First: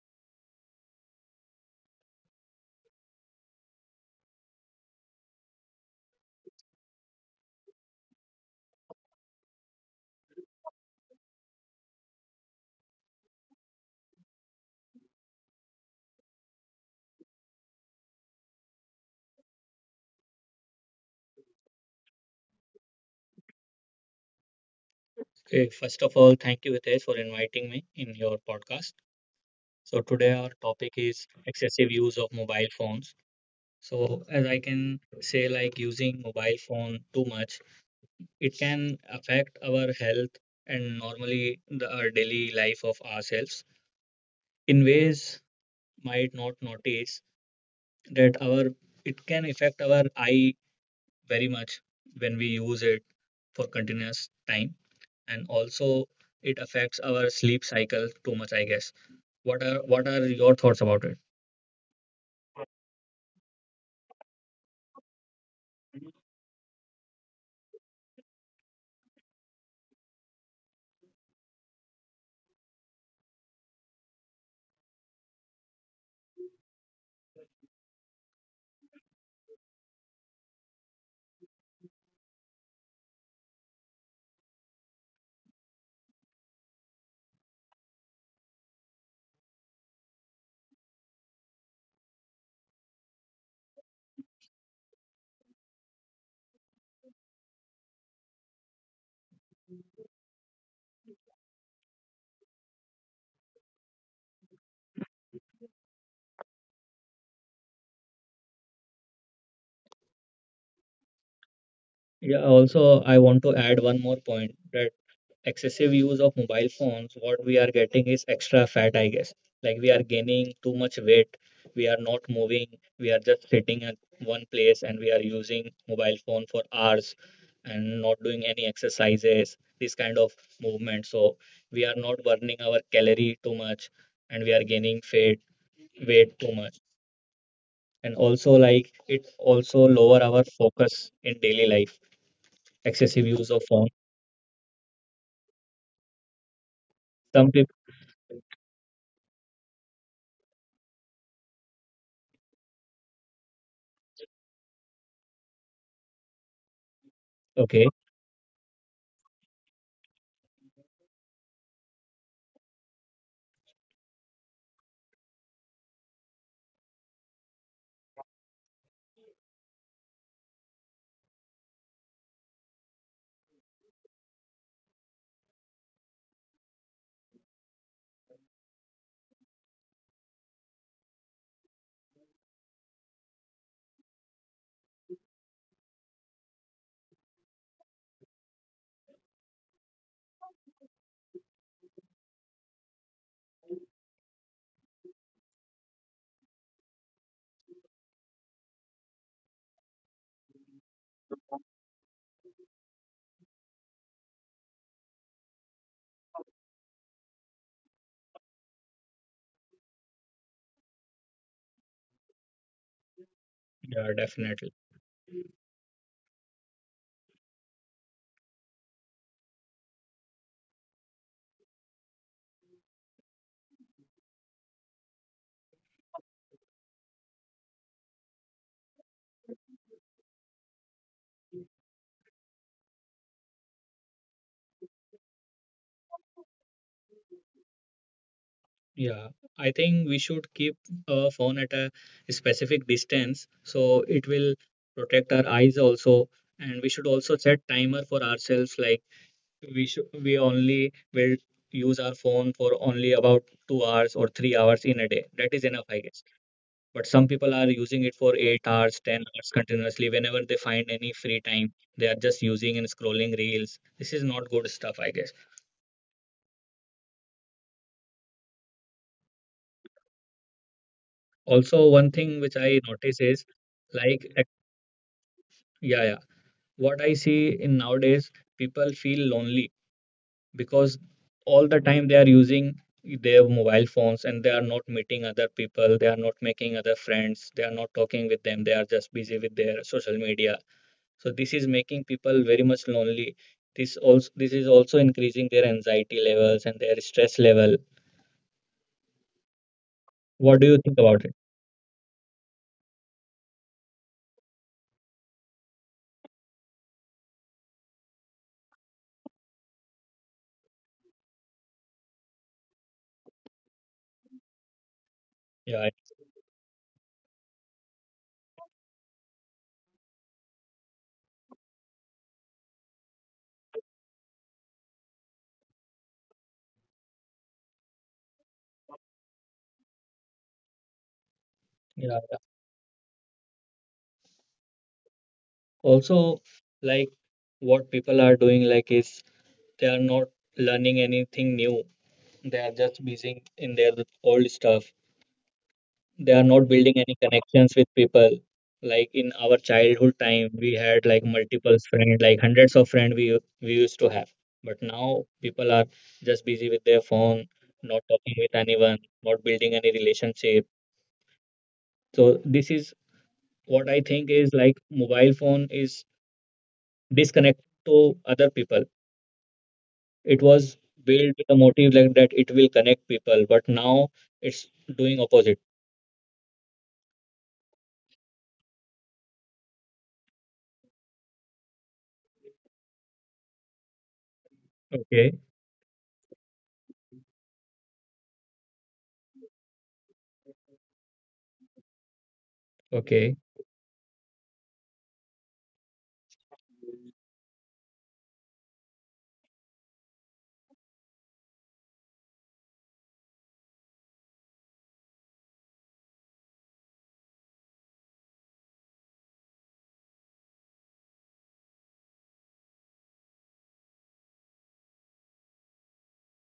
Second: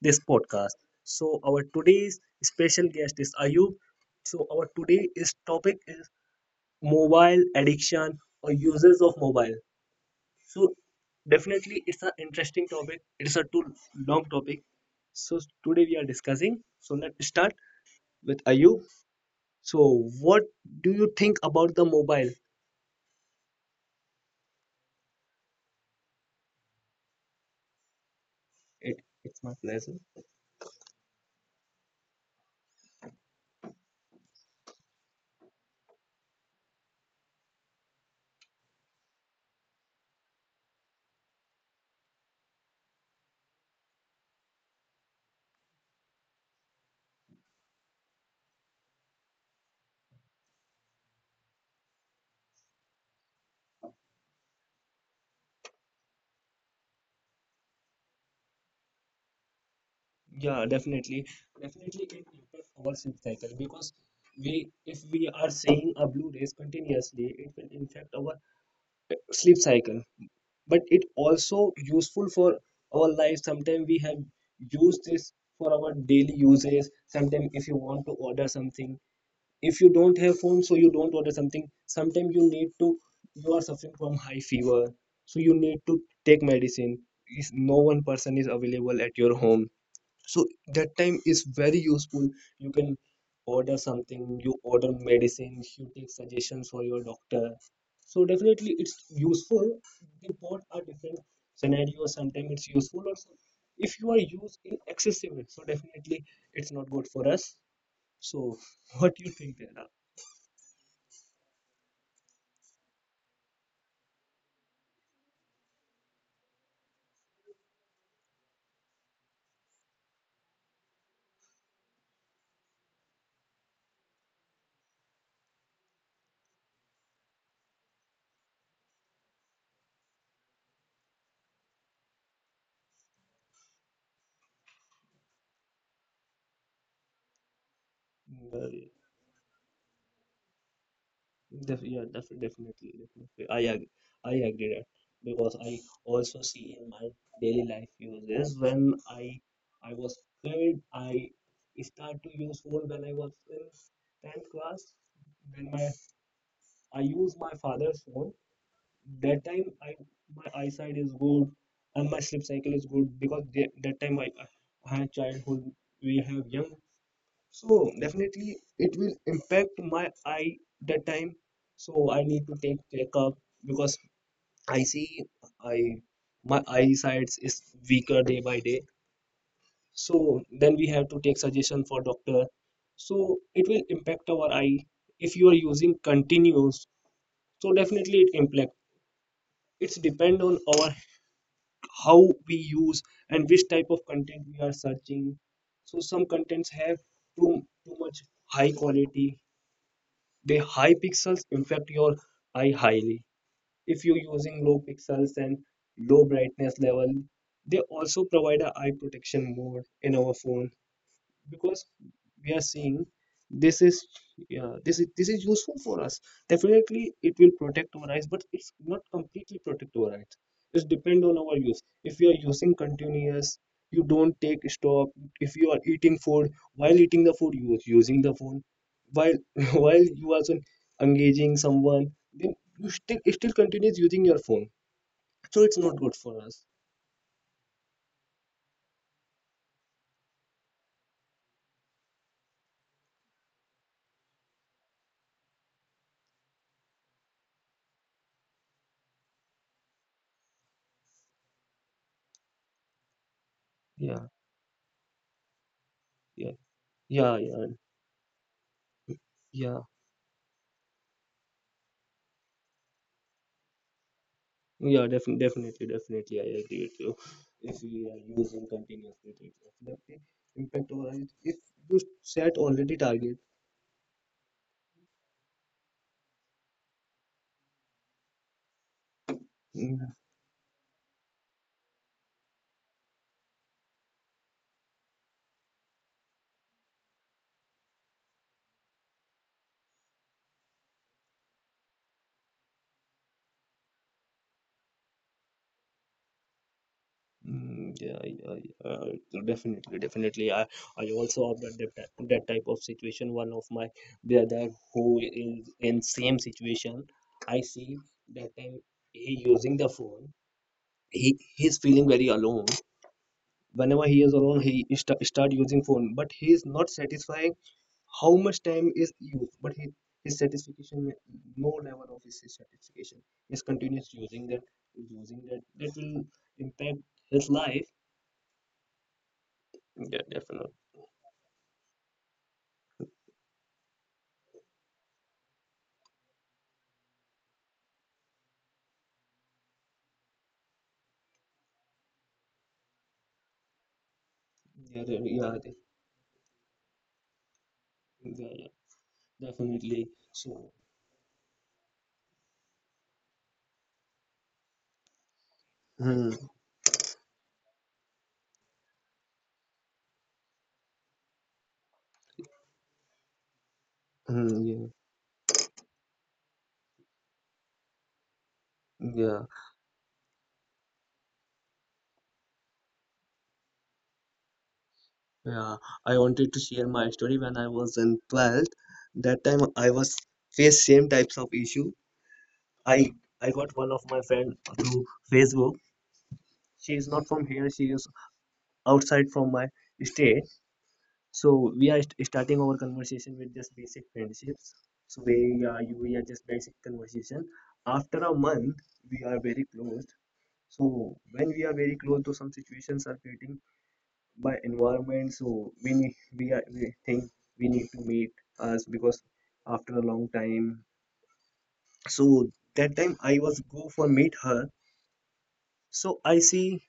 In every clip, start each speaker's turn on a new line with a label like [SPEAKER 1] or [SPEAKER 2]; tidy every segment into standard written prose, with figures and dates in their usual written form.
[SPEAKER 1] this podcast. So our today's special guest is Ayub. So our today's topic is mobile addiction or users of mobile. So definitely it's an interesting topic. It is a too long topic. So today we are discussing. So let's start with Ayub. So what do you think about the mobile?
[SPEAKER 2] Okay, first of all, thank you, Hitesh, for inviting me in your podcast.
[SPEAKER 1] It, it's my pleasure.
[SPEAKER 2] So today our topic is excessive use of mobile phones. So, as I can say, like using mobile phone too much, it can affect our health and normally our daily life of ourselves in ways might not notice that our it can affect our eye very much when we use it for continuous time, and also it affects our sleep cycle too much, I guess. What are your
[SPEAKER 1] Yeah,
[SPEAKER 2] thoughts about it?
[SPEAKER 1] definitely. Definitely it impacts our sleep cycle because we if we are seeing a blue rays continuously, it will impact our sleep cycle. But it also useful for our life. Sometimes we have used this for our daily uses. Sometimes if you want to order something, if you don't have phone, so you don't order something. Sometimes you need to you are suffering from high fever, so you need to take medicine. Is no one person is available at your home, so that time is very useful. You can order something, you order medicine, you take suggestions for your doctor. So definitely it's useful. They both are different scenarios. Sometimes it's useful, or if you are used in excessive it, so definitely it's not good for us. So what do you think?
[SPEAKER 2] Yeah, also I want to add one more point that excessive use of mobile phones, what we are getting is extra fat, I guess. Like we are gaining too much weight, we are not moving, we are just sitting at one place and we are using mobile phone for hours and not doing any exercises, this kind of movement. So we are not burning our calorie too much and we are gaining fat weight too much. And also,
[SPEAKER 1] there
[SPEAKER 2] like, it also lower our focus in daily
[SPEAKER 1] Def
[SPEAKER 2] life
[SPEAKER 1] yeah, def definitely,
[SPEAKER 2] excessive
[SPEAKER 1] definitely.
[SPEAKER 2] use of phone
[SPEAKER 1] I agree that because I also see in my
[SPEAKER 2] some
[SPEAKER 1] daily
[SPEAKER 2] people.
[SPEAKER 1] life uses. When I was kid, I start to use phone when I was in 10th class. When my I use my
[SPEAKER 2] Okay.
[SPEAKER 1] father's phone. That time I my eyesight is good and my sleep cycle is good because that time I had childhood. We have young, so definitely it will impact my eye that time. So I need to take checkup because I see I my eyesight is weaker day by day. So then we have to take suggestion for doctor. So it will impact our eye if you are using continuous. So definitely it impact. It's depend on our how we use and which type of content we are searching. So some contents have too much high quality. They high pixels affect your eye highly. If you're using low pixels and low brightness level, they also provide a eye protection mode in our phone because we are seeing this is
[SPEAKER 2] Yeah, definitely.
[SPEAKER 1] yeah, this is useful for us. Definitely it will protect our eyes, but it's not completely protect our eyes. It depend on our use. If you are using continuous, you don't take stop. If you are eating food, while eating the food you are using the phone, while while you are engaging someone, then you still continues using your phone. So it's not good for us.
[SPEAKER 2] Yeah, I think we should keep a phone at a specific distance so it will protect our eyes also. And we should also set timer for ourselves. Like we only will use our phone for only about 2 hours
[SPEAKER 1] Yeah,
[SPEAKER 2] or 3 hours in a day. That is enough, I guess.
[SPEAKER 1] yeah,
[SPEAKER 2] But some
[SPEAKER 1] yeah,
[SPEAKER 2] people
[SPEAKER 1] yeah,
[SPEAKER 2] are using it for 8 hours, 10 hours
[SPEAKER 1] yeah.
[SPEAKER 2] continuously. Whenever they find any free time, they are just using and scrolling reels. This is not good stuff,
[SPEAKER 1] Yeah,
[SPEAKER 2] I guess.
[SPEAKER 1] definitely, definitely, definitely. I agree with you. If we are using continuously, it will definitely impact our health. If
[SPEAKER 2] Also,
[SPEAKER 1] you
[SPEAKER 2] one thing
[SPEAKER 1] set
[SPEAKER 2] which I
[SPEAKER 1] already
[SPEAKER 2] notice
[SPEAKER 1] target.
[SPEAKER 2] is like, ac- yeah, yeah. What I see in nowadays, people feel lonely
[SPEAKER 1] Mm,
[SPEAKER 2] because all the time they are using their mobile phones and they are not meeting other people. They are not making other friends. They are not talking with them. They are just busy with their social media. So this is making people very much lonely. This is also increasing their anxiety levels and their stress level.
[SPEAKER 1] mm, yeah, yeah, yeah. So definitely, definitely.
[SPEAKER 2] What do you
[SPEAKER 1] I
[SPEAKER 2] think about it?
[SPEAKER 1] also have that type of situation. One of my brother who is in same situation. I see that time he using the phone. He's feeling very alone. Whenever he is alone, he start using
[SPEAKER 2] Yeah,
[SPEAKER 1] phone, but
[SPEAKER 2] I-
[SPEAKER 1] he is not satisfied how much time is used. But his satisfaction, no level of his satisfaction is continuous using that. That will impact his life. Yeah, definitely.
[SPEAKER 2] yeah, yeah. Also, like, what people are doing, like, is they are not learning anything new. They are just busy in their
[SPEAKER 1] Yeah,
[SPEAKER 2] old stuff.
[SPEAKER 1] yeah,
[SPEAKER 2] They are not building any connections
[SPEAKER 1] yeah,
[SPEAKER 2] with
[SPEAKER 1] yeah,
[SPEAKER 2] people. Like, in
[SPEAKER 1] definitely.
[SPEAKER 2] our
[SPEAKER 1] So,
[SPEAKER 2] childhood time we had like multiple friends, like hundreds of friends we used to have. But now people
[SPEAKER 1] hmm,
[SPEAKER 2] are just busy with their phone, not talking with anyone, not building any relationship. So this is what
[SPEAKER 1] hmm,
[SPEAKER 2] I
[SPEAKER 1] yeah,
[SPEAKER 2] think is, like, mobile phone is disconnected to other
[SPEAKER 1] yeah,
[SPEAKER 2] people. It was built with a motive like that it will connect people, but now it's
[SPEAKER 1] yeah.
[SPEAKER 2] doing
[SPEAKER 1] I
[SPEAKER 2] opposite.
[SPEAKER 1] wanted to share my story when I was in 12th. That time I was faced same types of issue. I i got one of my friend through Facebook.
[SPEAKER 2] Okay.
[SPEAKER 1] She is not from here. She is outside from my state. So we are starting our conversation with just
[SPEAKER 2] Okay.
[SPEAKER 1] basic friendships. So we are you we are just basic conversation. After a month, we are very close. So when we are very close, to some situations are creating by environment, so we think we need to meet us because after a long time. So that time I was go for meet her. So I see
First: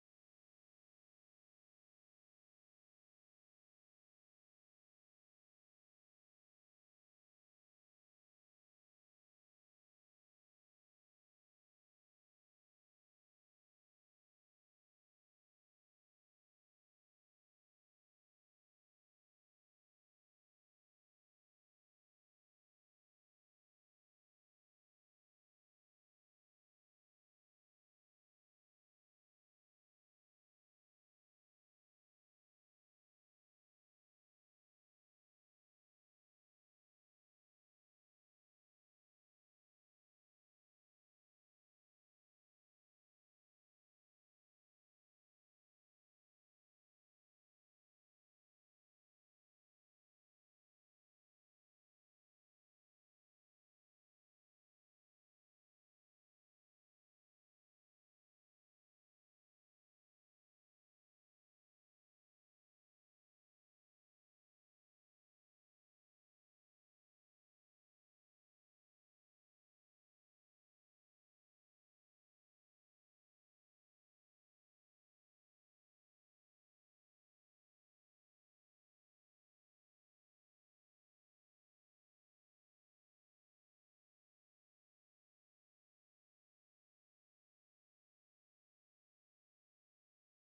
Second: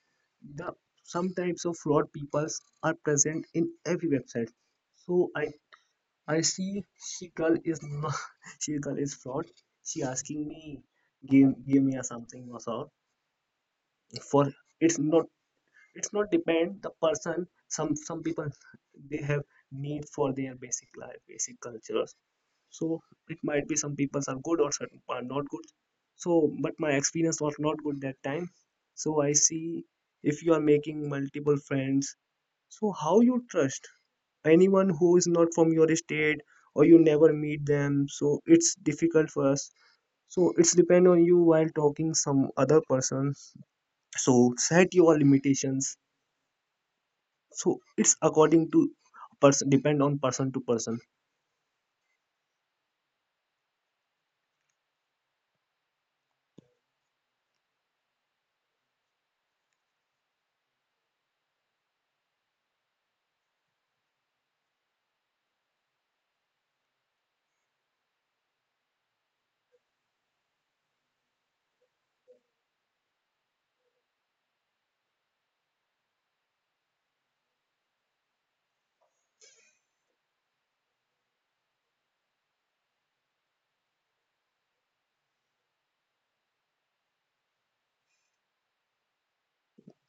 [SPEAKER 1] the some types of fraud peoples are present in every website. So I see she girl is not she girl is fraud. She asking me give me a something or so for it's not it's not depend the person. Some people, they have need for their basic life, basic cultures. So it might be some people are good or certain are not good. So but my experience was not good that time. So I see, if you are making multiple friends, so how you trust anyone who is not from your state, or you never meet them, so it's difficult for us. So it's depend on you while talking some other person. So set your limitations. So it's according to person, depend on person to person.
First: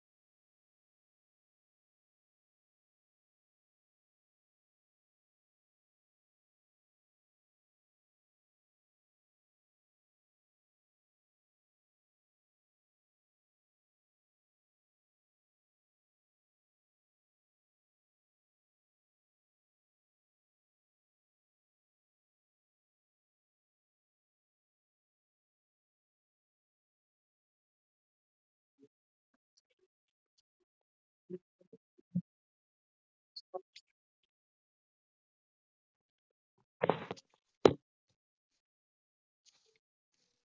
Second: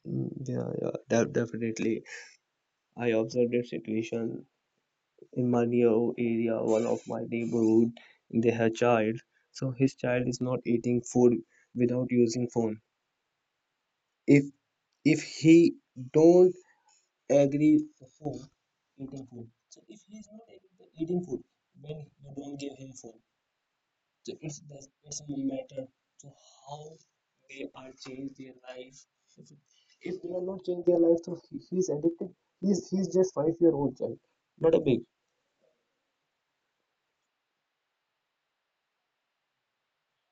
[SPEAKER 1] Mm, yeah, yeah, definitely. I observed a situation in my near area. One of my neighborhood, they have child. So his child is not eating food without using phone. if if he don't agree for food eating food, so if he is not eating food, then you don't give him food. So it doesn't matter to how they are change their life. If, if they are not change their life, so he's addicted. He's just 5-year-old child, not a big.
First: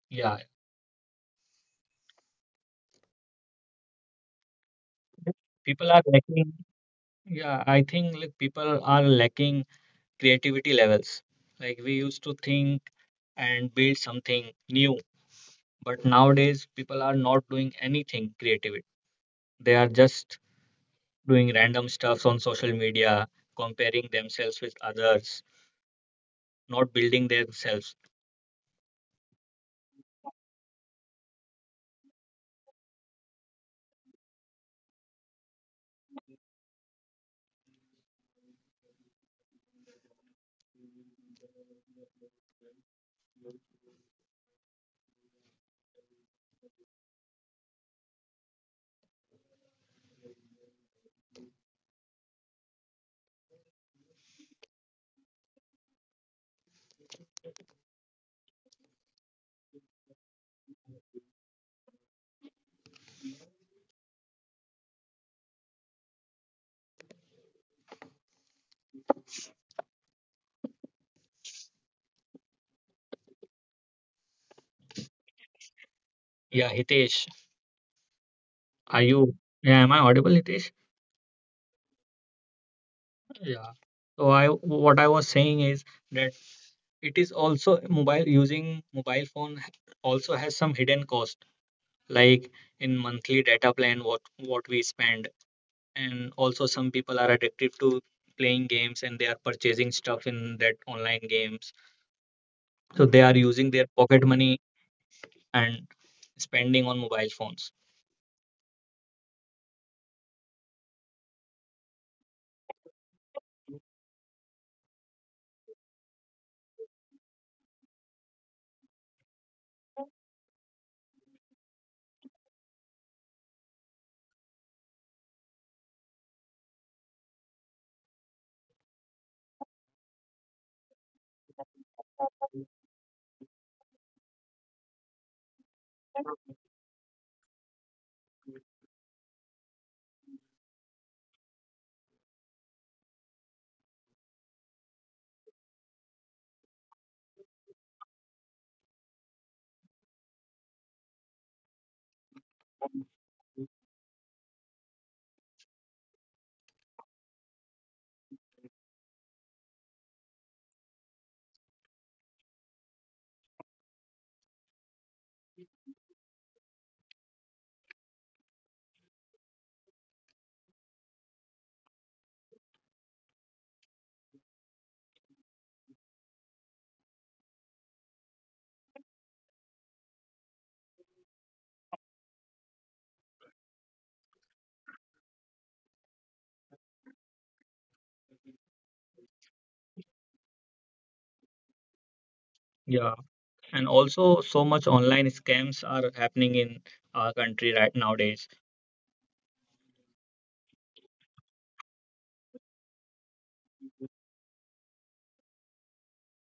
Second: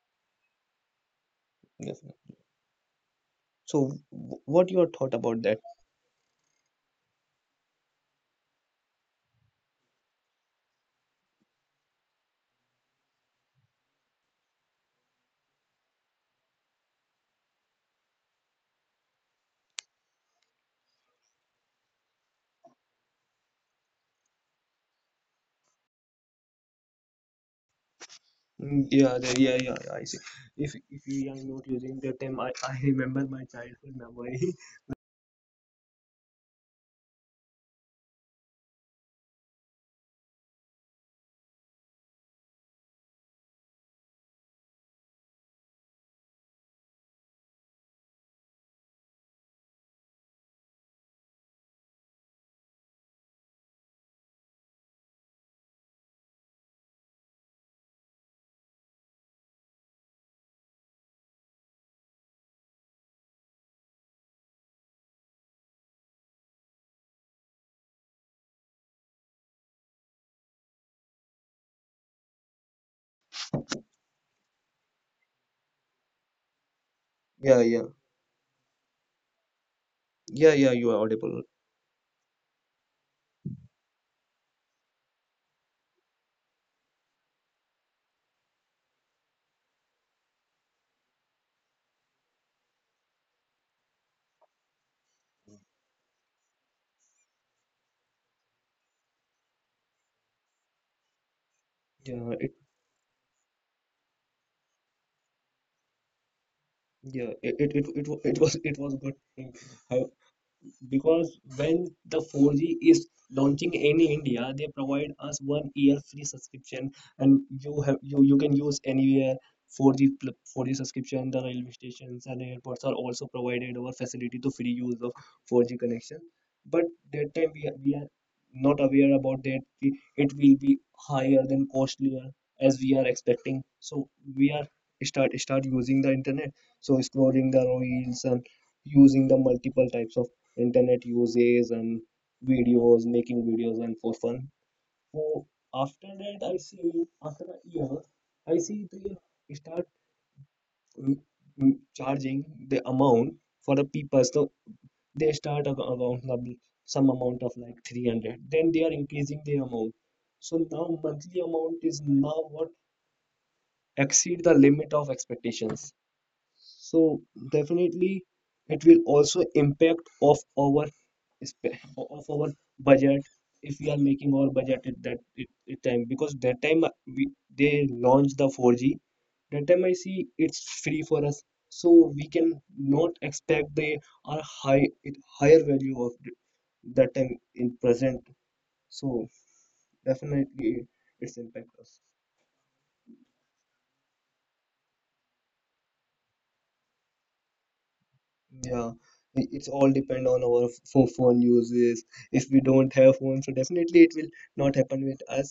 [SPEAKER 2] Yeah,
[SPEAKER 1] Yes. So what your thought about that?
[SPEAKER 2] people are lacking. Yeah, I think, like, people are lacking creativity levels. Like, we used to think and build something new, but nowadays people are not doing anything creative. They are just doing random stuffs on social media, comparing themselves with others, not building themselves.
[SPEAKER 1] Mm, yeah, yeah, yeah, yeah. I see. If we are not using the term, I remember my childhood memory.
[SPEAKER 2] Yeah, Hitesh,
[SPEAKER 1] Yeah, yeah,
[SPEAKER 2] are you? Yeah, am I audible, Hitesh?
[SPEAKER 1] yeah, yeah. You are audible.
[SPEAKER 2] Yeah. So I what I was saying is that it is also mobile using mobile phone h- also has some hidden cost, like in monthly data plan what we spend, and also some people are addicted to playing games and they are purchasing stuff in that online games, so they
[SPEAKER 1] Yeah,
[SPEAKER 2] are
[SPEAKER 1] it
[SPEAKER 2] using their pocket money and spending on mobile phones.
[SPEAKER 1] yeah, it was good thing. I, because when the 4G is launching in India, they provide us one year free subscription, and you have you you can use anywhere. 4G subscription, the railway stations and airports are also provided our facility to free use of 4G connection. But that time we are not aware about that ki it will be higher than costlier as we are expecting. So we are start using the internet. So scrolling the reels and using the multiple types of internet uses and videos, making videos and for fun. So after that, I see after a year, I see they start mm, charging the amount for the people. So they start around some amount of like 300. Then they are increasing the amount. So now monthly amount is now what exceed the limit of expectations. So definitely it will also impact of our of our budget if we are making our budget at that it time, because that time they launched the 4G. That time I see it's free for us, so we can not expect the higher value of that time in present. So definitely it's impact us.
[SPEAKER 2] Yeah, and also so much online scams are happening in our country right nowadays.
[SPEAKER 1] Yeah, it's all depend on our phone uses. If we don't have phone, so definitely it will not happen with us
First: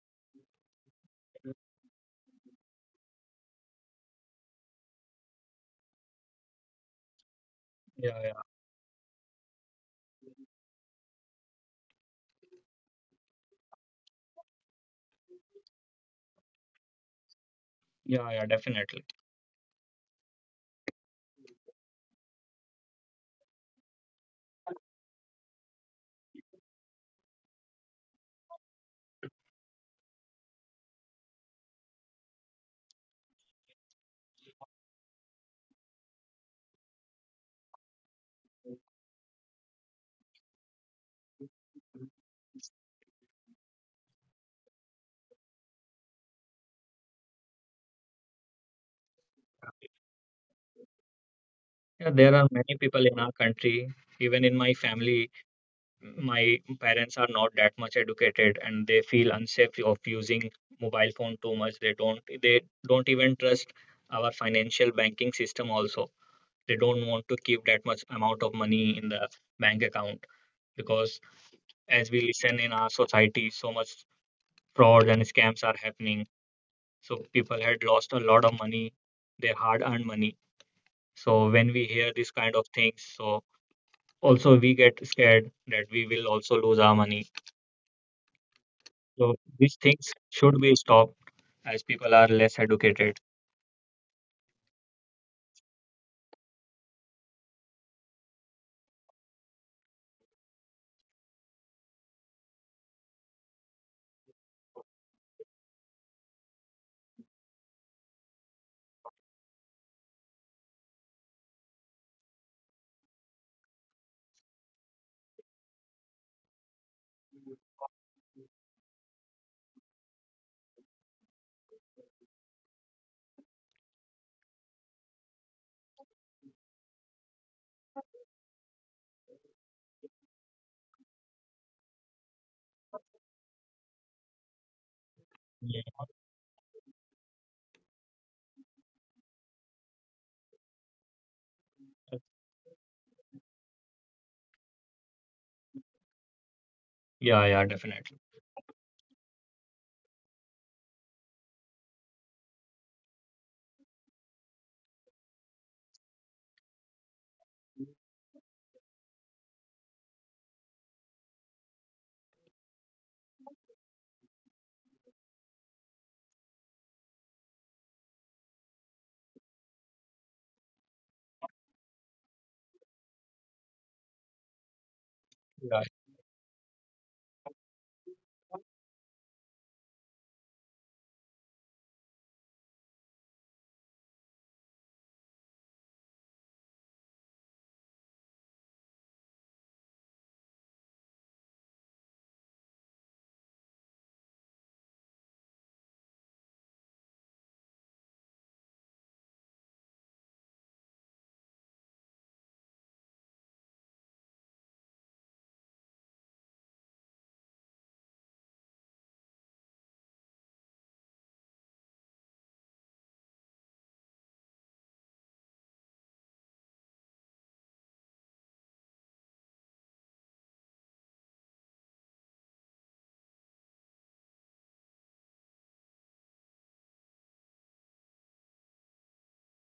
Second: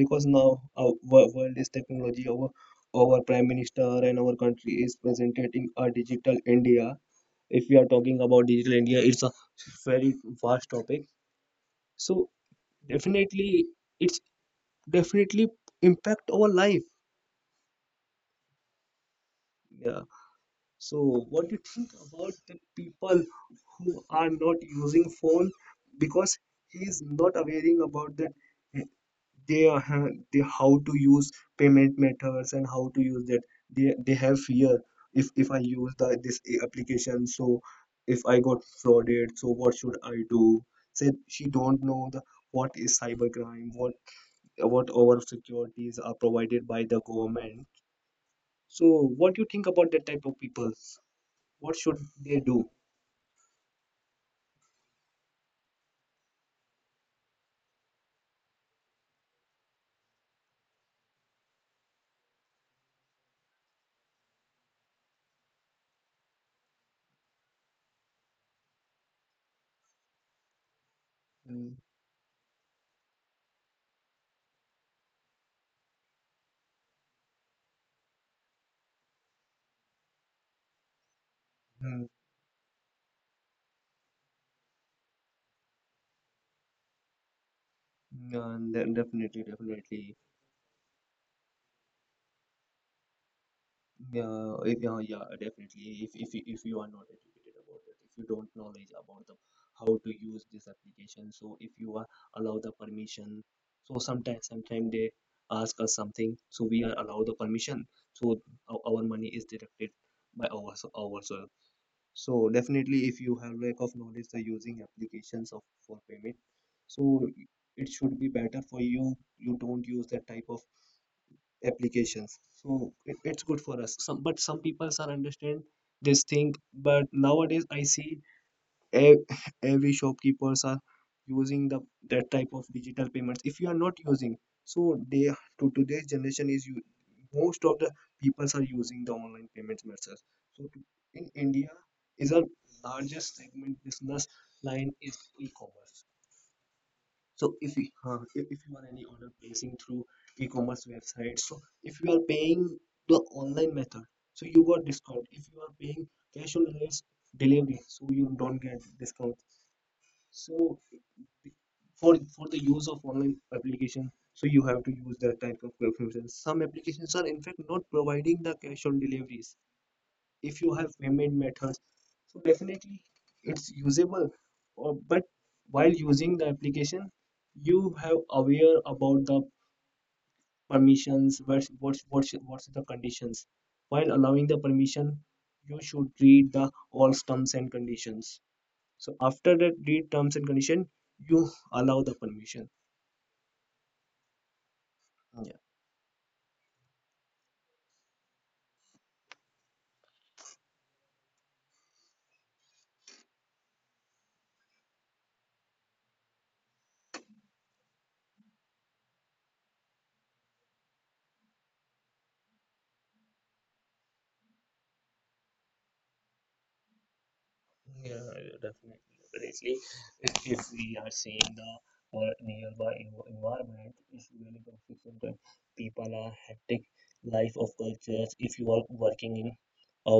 [SPEAKER 1] because now our world is technology. Our prime minister and our country is presenting a digital India. If we are
[SPEAKER 2] Yeah,
[SPEAKER 1] talking
[SPEAKER 2] yeah,
[SPEAKER 1] about digital India, it's a very vast topic. So definitely, it's definitely impact our life.
[SPEAKER 2] yeah, yeah, definitely.
[SPEAKER 1] Yeah. So, what do you think about the people who are not using phone because he is not aware about that, eh, they how to use payment methods and how to use that. They have fear. If I use the this application, so if I got frauded, so what should I do? Said she don't know the what is cybercrime, what our securities are provided by the government. So, what do you think about that type of people? What should
[SPEAKER 2] Yeah,
[SPEAKER 1] they
[SPEAKER 2] there are
[SPEAKER 1] do?
[SPEAKER 2] many people in our country, even in my family, my parents are not that much educated and they feel unsafe of using mobile phone too much. They don't even trust our financial banking system also. They don't want to keep that much amount of money in the bank account, because
[SPEAKER 1] Mm,
[SPEAKER 2] as we listen in our society, so much fraud and scams are happening. So people had lost a lot of money, their hard-earned money. So when we
[SPEAKER 1] mm,
[SPEAKER 2] hear this kind of things, so also, we get scared that we will also lose our money. So
[SPEAKER 1] definitely,
[SPEAKER 2] these
[SPEAKER 1] definitely.
[SPEAKER 2] things should be stopped as people are less educated.
[SPEAKER 1] Yeah. if, yeah, yeah, definitely. If you are not educated about it, if you don't knowledge about the how to use this application, so if you are allow the permission, so sometimes they ask us something, so we are allow the permission, so our money is deducted by ours ourselves. So definitely, if you have lack of knowledge the using applications of for payment, so it should be better for you. You don't use that type of applications. So it's good for us. Some but some people are understand this thing. But nowadays, I see ev- every shopkeepers are using the that type of digital payments. If you are not using, so they to
[SPEAKER 2] Yeah,
[SPEAKER 1] today's generation is you, most of the peoples are using the online payments methods. So in India is our largest segment business line is e-commerce. So
[SPEAKER 2] yeah,
[SPEAKER 1] if you
[SPEAKER 2] yeah, definitely.
[SPEAKER 1] if you are any order placing through e-commerce websites, so if you are paying the online method, so you got discount. If you are paying cash on delivery, so you don't get discount. So for the use of online application, so you have to use that type of preferences. Some applications are in fact not providing the cash on deliveries. If you have payment methods, so definitely it's usable. Or, but while
[SPEAKER 2] Yeah.
[SPEAKER 1] using the application, you have aware about the permissions, what's the conditions. While allowing the permission, you should read the all terms and conditions. So after that read terms and condition, you allow the permission. Yeah, yeah, definitely, definitely. If we are seeing the nearby environment is really confusing. That people are hectic life of cultures. If you are working in a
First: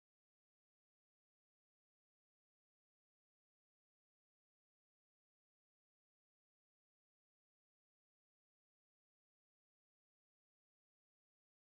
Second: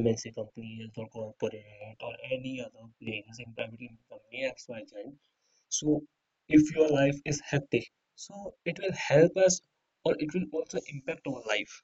[SPEAKER 1] MNC companies or corporate or any other place in private limited company XYZ. So if your life is hectic, so it will help us or it will also impact our life.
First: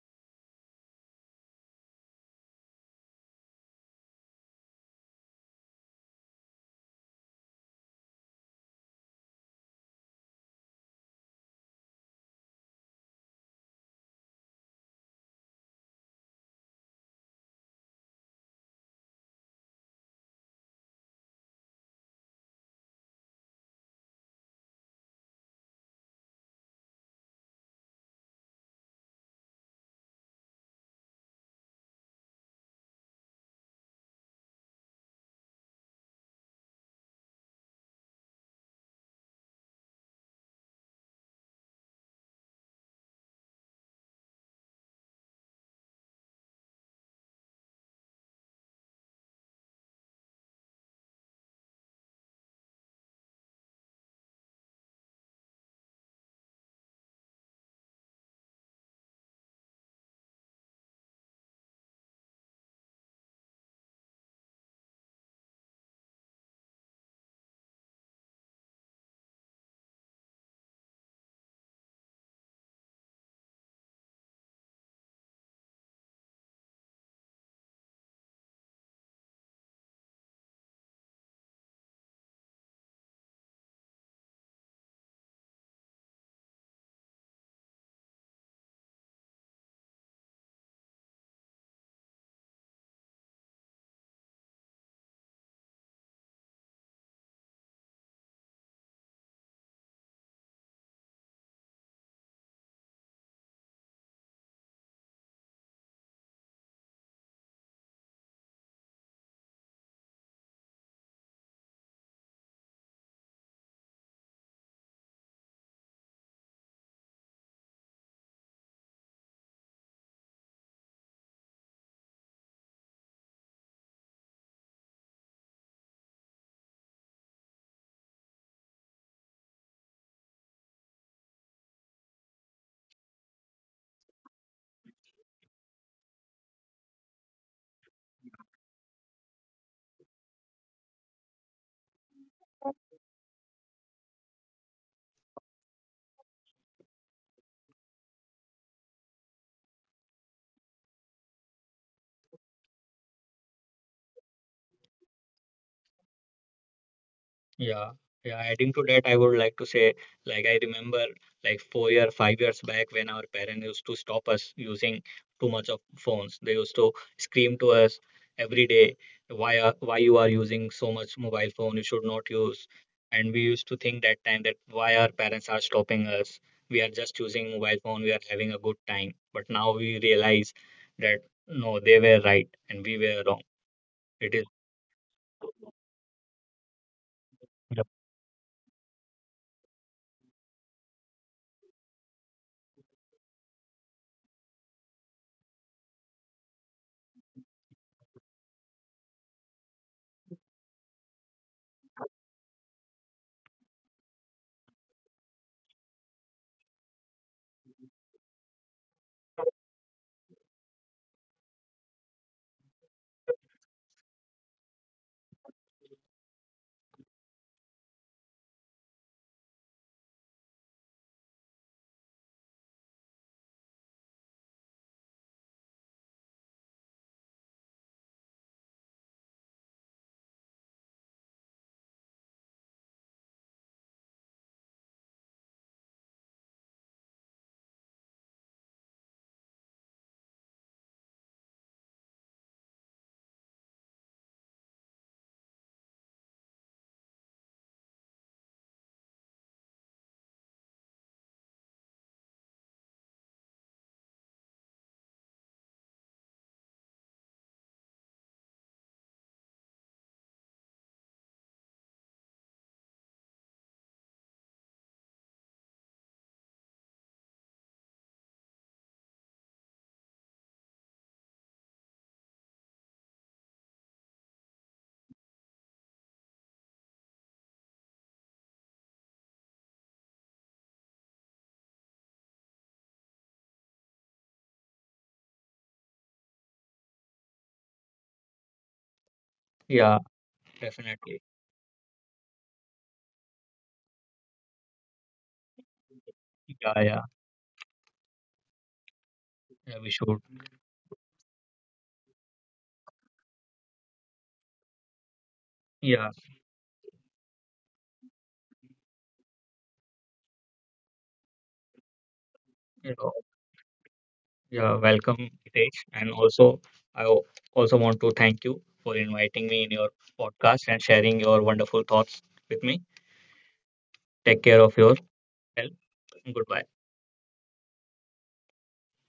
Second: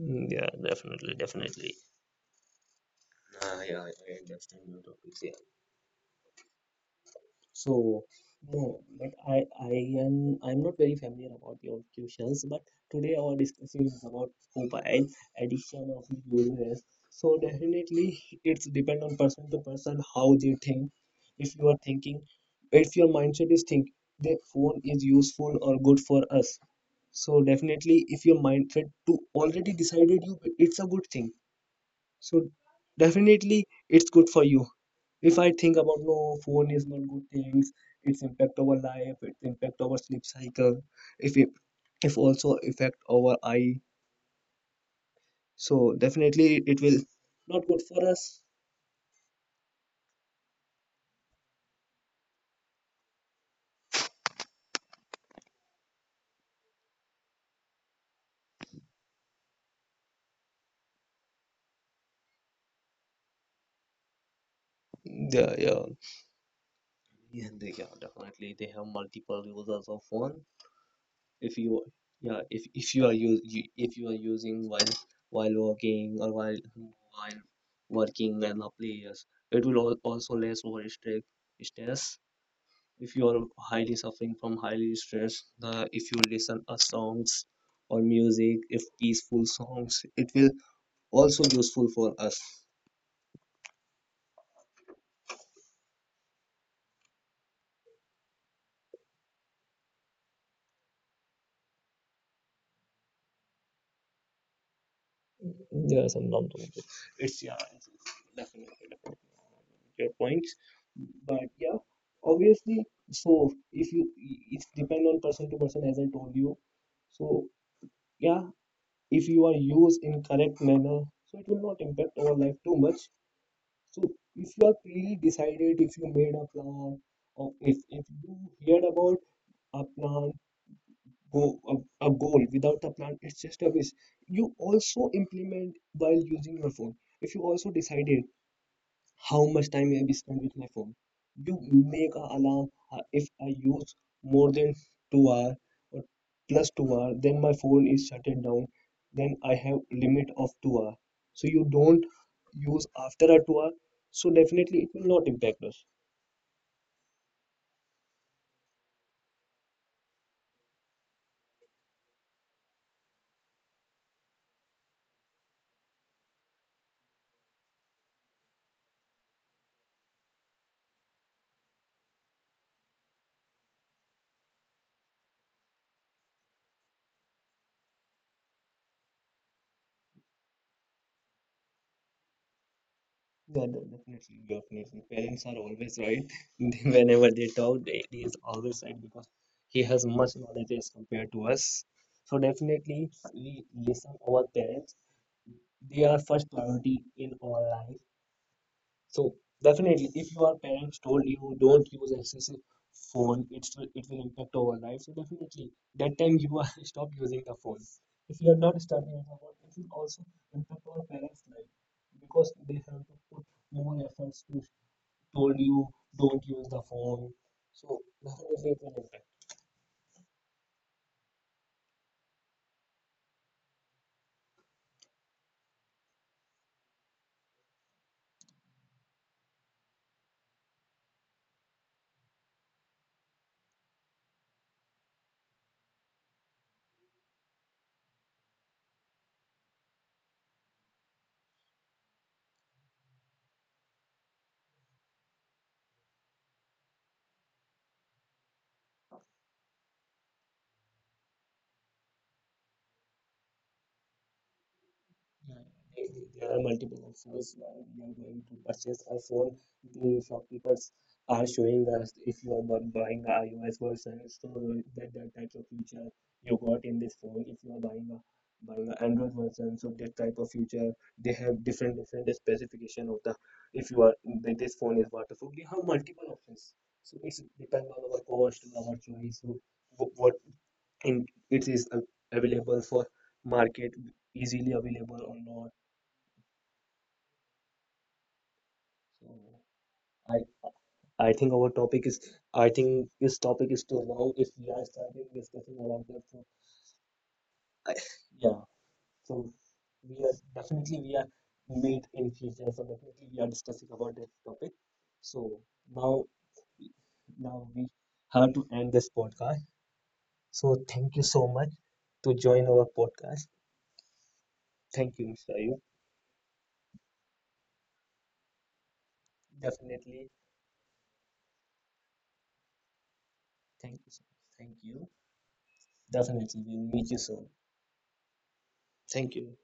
[SPEAKER 1] Mm, yeah, definitely, definitely. Yeah, I understand your topics. So no, but I'm not very familiar about your questions, but today our discussion is about mobile addiction of users. So definitely it's depend on person to person how they think. If you are thinking, if your mindset is think the phone is useful or good for us. So definitely if your mindset to already decided you it's a good thing, so definitely it's good for you. If I think about no phone is not good things, its impact our life, its impact our sleep cycle, if it if also affect our eye. So definitely it will not good for us. Yeah, yeah. Yeah, definitely they have multiple users of phone. If you yeah if you are use if you are using while working or while working and the players, it will also less over stress. If you are highly suffering from highly stress the, if you listen a songs or music, if peaceful songs, it will also useful for us. Yeah, sometimes it's yeah, it's definitely your points, but yeah, obviously. So if you, it's depend on person to person, as I told you. So yeah, if you are used in correct manner, so it will not impact our life too much. So if you are really decided, if you made a plan, or if you heard about a plan, go a goal without a plan it's just a wish. You also implement while using your phone. If you also decided how much time I will spend with my phone. You make a alarm, if I use more than 2 hours or plus 2 hours, then my phone is shut it down. Then I have limit of 2 hours. So you don't use after a 2 hours. So definitely it will not impact us.
[SPEAKER 2] Yeah, yeah. Adding to that, I would like to say, like, I remember, like, 4 year, 5 years back, when our parents used to stop us using too much of phones. They used to scream to us every day, "Why you are using so much mobile phone? You should not use." And we used to think that time that why our parents are stopping us. We are just using mobile phone. We are having a good time. But now we realize that no, they were right and we
[SPEAKER 1] Yeah,
[SPEAKER 2] were wrong.
[SPEAKER 1] definitely,
[SPEAKER 2] It
[SPEAKER 1] definitely.
[SPEAKER 2] is.
[SPEAKER 1] Parents are always right. Whenever they talk, they, he is
[SPEAKER 2] Yep.
[SPEAKER 1] always right because he has much knowledge as compared to us. So definitely, we listen our parents, they are first priority in our life. So definitely, if your parents told you don't use excessive phone, it will impact our life. So definitely, that time you are stop using the phone. If you are not stopping the phone, it will also impact our parents' life because they have to put more efforts to told you don't use the phone. So definitely, it will impact. There are multiple offers now. We are going to purchase a phone. The shopkeepers are showing us if you are buying a iOS version, so that type of feature you got in this phone. If you are buying a buying an Android version, so that type of feature, they have different specification of the, if you are, that this phone is waterproof. We have multiple options, so it's depend on our cost, on our choice. So what in it is available for market, easily available or not. So
[SPEAKER 2] Yeah,
[SPEAKER 1] I think our
[SPEAKER 2] definitely.
[SPEAKER 1] topic is, I think this topic is too long if we are starting discussing about that. So
[SPEAKER 2] Yeah, yeah.
[SPEAKER 1] I, yeah, so we are
[SPEAKER 2] Yeah, we should.
[SPEAKER 1] definitely we are meet in future, so definitely we are discussing about this topic. So now,
[SPEAKER 2] Yeah,
[SPEAKER 1] now we have to end this podcast. So thank you so much to join our podcast.
[SPEAKER 2] you know,
[SPEAKER 1] Thank you,
[SPEAKER 2] yeah,
[SPEAKER 1] Mr. Ayub.
[SPEAKER 2] welcome, Hitesh. And also, I o- also want to thank you for inviting me in
[SPEAKER 1] Definitely.
[SPEAKER 2] your podcast and sharing your wonderful thoughts with me.
[SPEAKER 1] Thank you so much. Thank
[SPEAKER 2] Take
[SPEAKER 1] you.
[SPEAKER 2] care of yourself.
[SPEAKER 1] Definitely, we'll meet you
[SPEAKER 2] Goodbye.
[SPEAKER 1] soon. Thank you.